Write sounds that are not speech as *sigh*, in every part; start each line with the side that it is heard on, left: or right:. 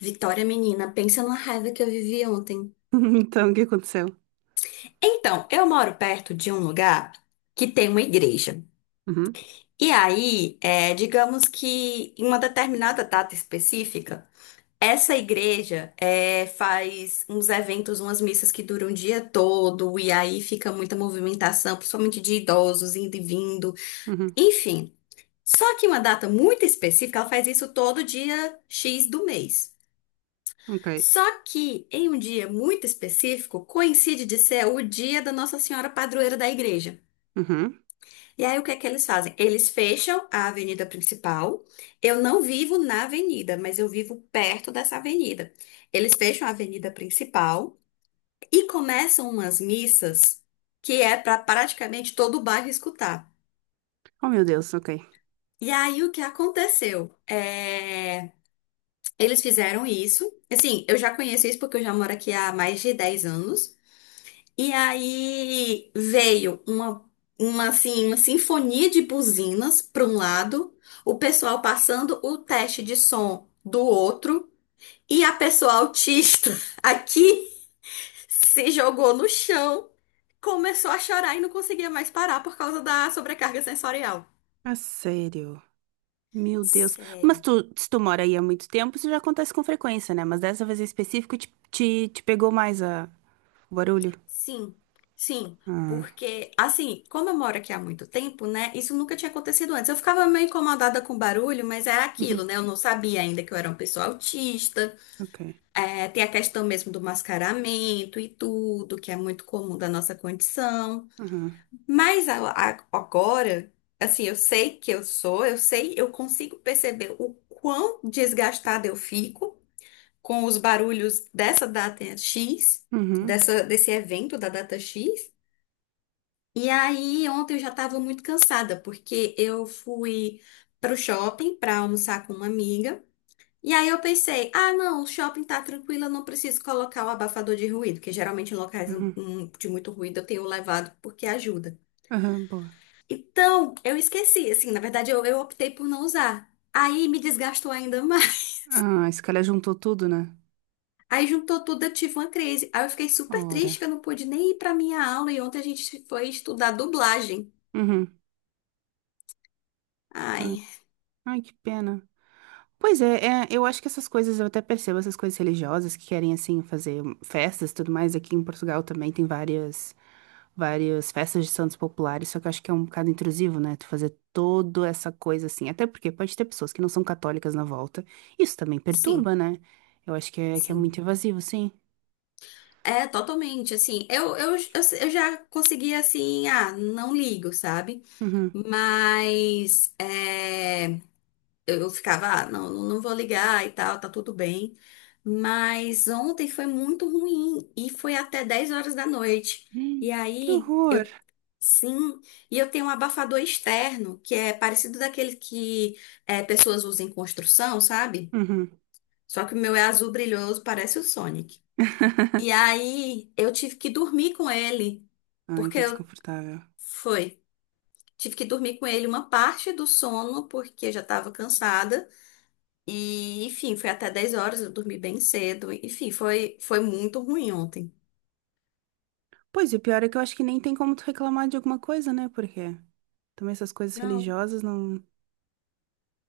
left: Vitória, menina, pensa na raiva que eu vivi ontem.
right: *laughs* Então, o que aconteceu?
left: Então, eu moro perto de um lugar que tem uma igreja.
right: Uhum,
left: E aí, digamos que em uma determinada data específica, essa igreja faz uns eventos, umas missas que duram o dia todo, e aí fica muita movimentação, principalmente de idosos indo e vindo,
right: uhum,
left: enfim. Só que uma data muito específica, ela faz isso todo dia X do mês.
right: ok.
left: Só que em um dia muito específico, coincide de ser o dia da Nossa Senhora Padroeira da igreja.
right: Uhum.
left: E aí o que é que eles fazem? Eles fecham a avenida principal. Eu não vivo na avenida, mas eu vivo perto dessa avenida. Eles fecham a avenida principal e começam umas missas que é para praticamente todo o bairro escutar.
right: Oh, meu Deus, ok.
left: E aí o que aconteceu? Eles fizeram isso. Assim, eu já conheço isso porque eu já moro aqui há mais de 10 anos. E aí veio assim, uma sinfonia de buzinas para um lado, o pessoal passando o teste de som do outro, e a pessoa autista *laughs* aqui se jogou no chão, começou a chorar e não conseguia mais parar por causa da sobrecarga sensorial.
right: Ah, sério? Meu Deus. Mas
left: Sério.
right: tu, se tu mora aí há muito tempo, isso já acontece com frequência, né? Mas dessa vez em específico, te pegou mais o barulho?
left: Sim, sim,
right: Ah,
left: porque assim, como eu moro aqui há muito tempo, né? Isso nunca tinha acontecido antes. Eu ficava meio incomodada com o barulho, mas era aquilo,
right: uhum,
left: né? Eu não sabia ainda que eu era uma pessoa autista.
right: ok.
left: É, tem a questão mesmo do mascaramento e tudo, que é muito comum da nossa condição.
right: Uhum,
left: Mas agora, assim, eu sei que eu sou, eu sei, eu consigo perceber o quão desgastada eu fico com os barulhos dessa data X,
right: uhum,
left: desse evento da data X. E aí, ontem eu já estava muito cansada, porque eu fui para o shopping para almoçar com uma amiga. E aí eu pensei, ah, não, o shopping tá tranquilo, eu não preciso colocar o abafador de ruído, que geralmente em locais
right: uhum.
left: de muito ruído eu tenho levado porque ajuda.
right: Aham, boa.
left: Então, eu esqueci, assim, na verdade eu optei por não usar. Aí me desgastou ainda mais.
right: Ah, esse cara juntou tudo, né?
left: *laughs* Aí juntou tudo, eu tive uma crise. Aí eu fiquei super
right: Ora.
left: triste que eu não pude nem ir para minha aula e ontem a gente foi estudar dublagem.
right: Uhum. Ai,
left: Ai,
right: ai, que pena. Pois é, eu acho que essas coisas, eu até percebo essas coisas religiosas que querem, assim, fazer festas e tudo mais. Aqui em Portugal também tem várias, várias festas de santos populares, só que eu acho que é um bocado intrusivo, né? Tu fazer toda essa coisa assim. Até porque pode ter pessoas que não são católicas na volta. Isso também
left: sim,
right: perturba, né? Eu acho que que é
left: sim.
right: muito invasivo, sim.
left: É, totalmente, assim, eu já consegui, assim, ah, não ligo, sabe?
right: Uhum.
left: Mas eu ficava, ah, não, não não vou ligar e tal, tá tudo bem. Mas ontem foi muito ruim e foi até 10 horas da noite. E
right: Ih, que
left: aí,
right: horror!
left: sim, e eu tenho um abafador externo, que é parecido daquele que pessoas usam em construção, sabe?
right: Uhum.
left: Só que o meu é azul brilhoso, parece o Sonic. E
right: *laughs*
left: aí, eu tive que dormir com ele.
right: Ai,
left: Porque
right: que
left: eu-
right: desconfortável.
left: Foi. Tive que dormir com ele uma parte do sono, porque já estava cansada. E, enfim, foi até 10 horas, eu dormi bem cedo. Enfim, foi muito ruim ontem.
right: Pois, e o pior é que eu acho que nem tem como tu reclamar de alguma coisa, né? Porque também essas coisas
left: Não,
right: religiosas não.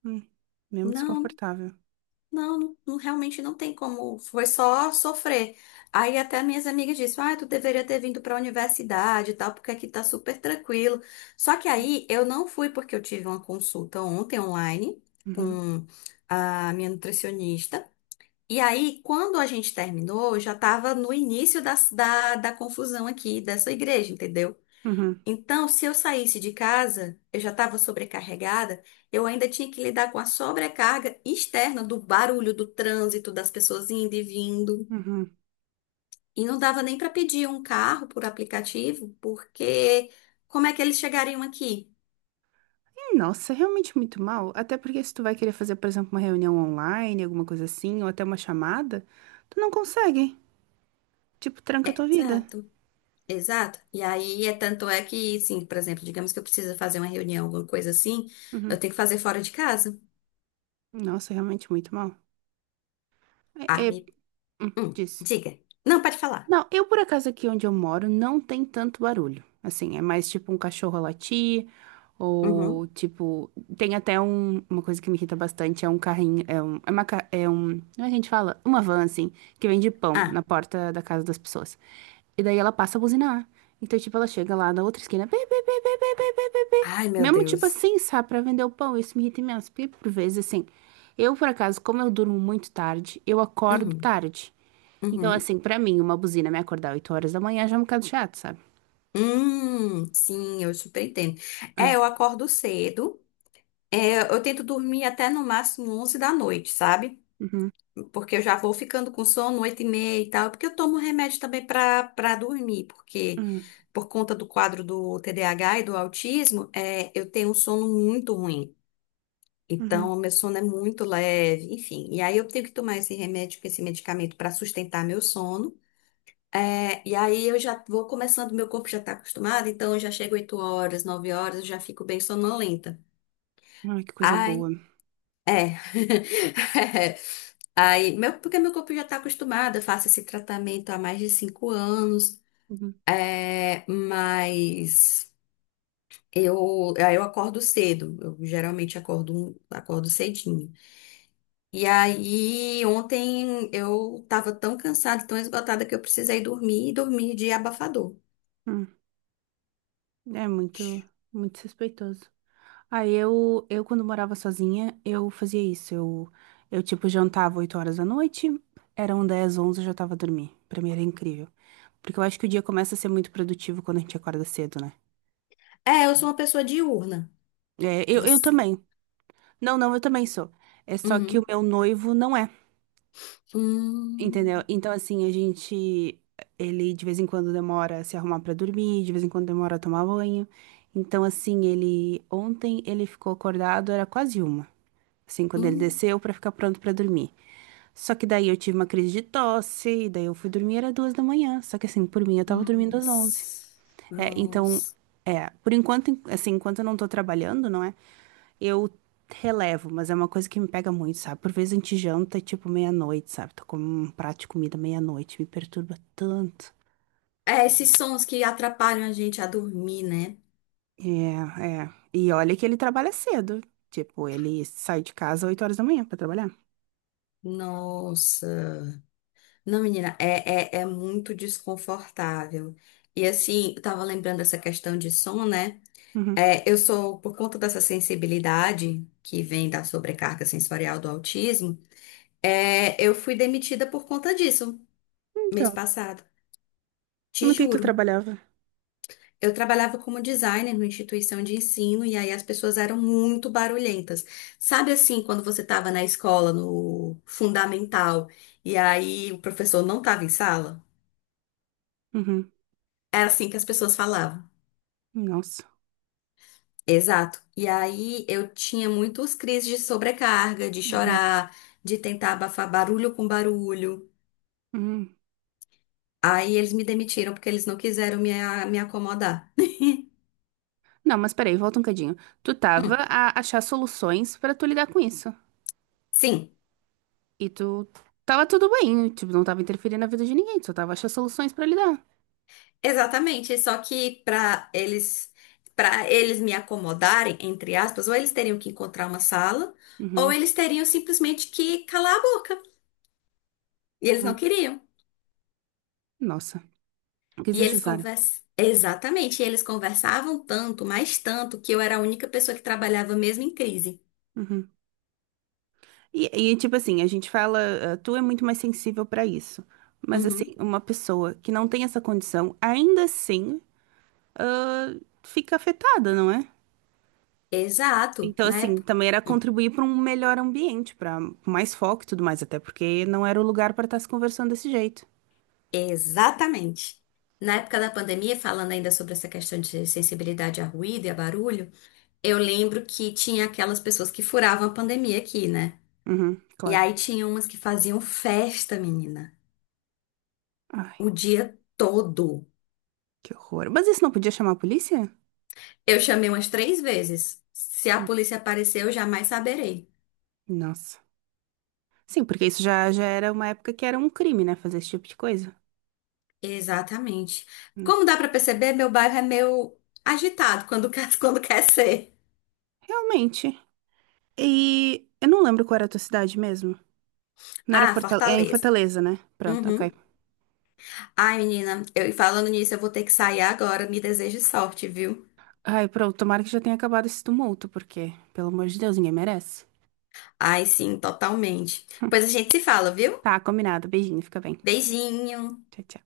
right: Hum, mesmo
left: não,
right: desconfortável.
left: não, não, realmente não tem como. Foi só sofrer. Aí até minhas amigas disseram, ah, tu deveria ter vindo para a universidade e tal, porque aqui tá super tranquilo. Só que aí eu não fui porque eu tive uma consulta ontem online
right: Uhum,
left: com a minha nutricionista. E aí, quando a gente terminou, eu já estava no início da confusão aqui dessa igreja, entendeu?
right: uhum,
left: Então, se eu saísse de casa, eu já estava sobrecarregada, eu ainda tinha que lidar com a sobrecarga externa do barulho, do trânsito, das pessoas indo e vindo.
right: uhum.
left: E não dava nem para pedir um carro por aplicativo, porque como é que eles chegariam aqui?
right: Nossa, é realmente muito mal. Até porque se tu vai querer fazer, por exemplo, uma reunião online, alguma coisa assim, ou até uma chamada, tu não consegue. Tipo, tranca a tua vida.
left: Exato. Exato. E aí, é tanto é que, sim, por exemplo, digamos que eu preciso fazer uma reunião, alguma coisa assim,
right: Uhum.
left: eu tenho que fazer fora de casa.
right: Nossa, é realmente muito mal. É,
left: Ai,
right: diz.
left: diga. Não, pode falar.
right: Não, eu por acaso aqui onde eu moro não tem tanto barulho. Assim, é mais tipo um cachorro a latir, ou
left: Uhum.
right: tipo. Tem até uma coisa que me irrita bastante: é um carrinho. É, um, é, uma, ca- é um. Como é que a gente fala? Uma van, assim, que vende pão na
left: Ah,
right: porta da casa das pessoas. E daí ela passa a buzinar. Então, tipo, ela chega lá na outra esquina. "Bê, bê, bê, bê, bê, bê, bê, bê, bê."
left: ai, meu
right: Mesmo tipo
left: Deus.
right: assim, sabe, pra vender o pão. Isso me irrita imenso. Porque por vezes, assim, eu, por acaso, como eu durmo muito tarde, eu acordo
left: Uhum,
right: tarde. Então,
left: uhum.
right: assim, pra mim, uma buzina me acordar 8 horas da manhã já é um bocado chato, sabe?
left: Sim, eu super entendo. É,
right: Ah,
left: eu acordo cedo. É, eu tento dormir até no máximo 11 da noite, sabe?
right: uhum,
left: Porque eu já vou ficando com sono 8h30 e tal. Porque eu tomo remédio também pra dormir. Porque
right: uhum,
left: por conta do quadro do TDAH e do autismo, eu tenho um sono muito ruim.
right: uhum.
left: Então, meu sono é muito leve, enfim. E aí eu tenho que tomar esse remédio, esse medicamento para sustentar meu sono. É, e aí eu já vou começando, meu corpo já está acostumado, então eu já chego 8 horas, 9 horas, eu já fico bem sonolenta.
right: Ai, que coisa
left: Ai,
right: boa.
left: é. *laughs* Aí, meu, porque meu corpo já está acostumado, eu faço esse tratamento há mais de 5 anos,
right: Uhum,
left: mas aí eu acordo cedo, eu geralmente acordo cedinho. E aí, ontem eu tava tão cansada, tão esgotada que eu precisei dormir e dormir de abafador.
right: uhum. É muito, muito suspeitoso. Aí eu quando morava sozinha, eu fazia isso. Eu tipo, jantava 8 horas da noite, eram 10, 11, eu já tava a dormir. Pra mim era incrível. Porque eu acho que o dia começa a ser muito produtivo quando a gente acorda cedo, né?
left: É, eu sou uma pessoa diurna.
right: É, eu
left: Você.
right: também. Não, não, eu também sou. É só que o
left: Uhum.
right: meu noivo não é, entendeu?
left: Hum,
right: Então, assim, a gente. Ele de vez em quando demora a se arrumar pra dormir, de vez em quando demora a tomar banho. Então, assim, ele. Ontem ele ficou acordado, era quase uma. Assim, quando ele
left: hum.
right: desceu pra ficar pronto pra dormir. Só que daí eu tive uma crise de tosse, e daí eu fui dormir, era 2 da manhã. Só que assim, por mim, eu tava dormindo às 11.
left: Nossa.
right: É, então,
left: Nossa.
right: é, por enquanto, assim, enquanto eu não tô trabalhando, não é? Eu relevo, mas é uma coisa que me pega muito, sabe? Por vezes a gente janta, tipo, meia-noite, sabe? Tô com um prato de comida meia-noite, me perturba tanto.
left: É, esses sons que atrapalham a gente a dormir, né?
right: É, é. E olha que ele trabalha cedo. Tipo, ele sai de casa 8 horas da manhã pra trabalhar.
left: Nossa. Não, menina, é muito desconfortável. E assim, eu tava lembrando dessa questão de som, né?
right: Uhum.
left: É, eu sou, por conta dessa sensibilidade que vem da sobrecarga sensorial do autismo, eu fui demitida por conta disso mês
right: Então,
left: passado. Te
right: no que tu
left: juro.
right: trabalhava?
left: Eu trabalhava como designer numa instituição de ensino e aí as pessoas eram muito barulhentas. Sabe assim, quando você estava na escola, no fundamental, e aí o professor não estava em sala?
right: Uhum.
left: Era assim que as pessoas falavam.
right: Nossa.
left: Exato. E aí eu tinha muitos crises de sobrecarga, de
right: Uhum,
left: chorar, de tentar abafar barulho com barulho.
right: uhum.
left: Aí eles me demitiram porque eles não quiseram me acomodar.
right: Não, mas peraí, volta um cadinho. Tu tava
left: Hum,
right: a achar soluções pra tu lidar com isso.
left: sim,
right: E tu tava tudo bem, tipo, não tava interferindo na vida de ninguém, tu só tava a achar soluções pra lidar.
left: exatamente. Só que para eles me acomodarem, entre aspas, ou eles teriam que encontrar uma sala, ou
right: Uhum.
left: eles teriam simplesmente que calar a boca. E eles não
right: Ah,
left: queriam.
right: nossa, que
left: E eles
right: desnecessário.
left: conversam. Exatamente, e eles conversavam tanto, mais tanto, que eu era a única pessoa que trabalhava mesmo em crise.
right: Uhum. E, e, tipo assim, a gente fala, ah, tu é muito mais sensível pra isso. Mas assim,
left: Uhum.
right: uma pessoa que não tem essa condição, ainda assim, ah, fica afetada, não é?
left: Exato,
right: Então,
left: na
right: assim,
left: época.
right: também era
left: Hum,
right: contribuir para um melhor ambiente, para mais foco e tudo mais, até porque não era o lugar para estar se conversando desse jeito.
left: Exatamente. Na época da pandemia, falando ainda sobre essa questão de sensibilidade a ruído e a barulho, eu lembro que tinha aquelas pessoas que furavam a pandemia aqui, né?
right: Uhum,
left: E
right: claro.
left: aí tinha umas que faziam festa, menina,
right: Ai,
left: o dia todo.
right: que horror. Mas isso não podia chamar a polícia?
left: Eu chamei umas três vezes. Se a
right: Hum,
left: polícia aparecer, eu jamais saberei.
right: Nossa. Sim, porque isso já era uma época que era um crime, né? Fazer esse tipo de coisa.
left: Exatamente.
right: Hum,
left: Como dá pra perceber, meu bairro é meio agitado quando quer, *laughs* quando quer ser.
right: Realmente. E eu não lembro qual era a tua cidade mesmo. Não era
left: Ah,
right: Fortaleza. É em
left: Fortaleza.
right: Fortaleza, né? Pronto, ok.
left: Uhum. Ai, menina, eu e falando nisso, eu vou ter que sair agora. Me desejo sorte, viu?
right: Ai, pronto, tomara que já tenha acabado esse tumulto, porque, pelo amor de Deus, ninguém merece.
left: Ai, sim, totalmente.
right: Hum,
left: Pois a gente se fala, viu?
right: Tá, combinado. Beijinho, fica bem.
left: Beijinho. Tchau.
right: Tchau, tchau.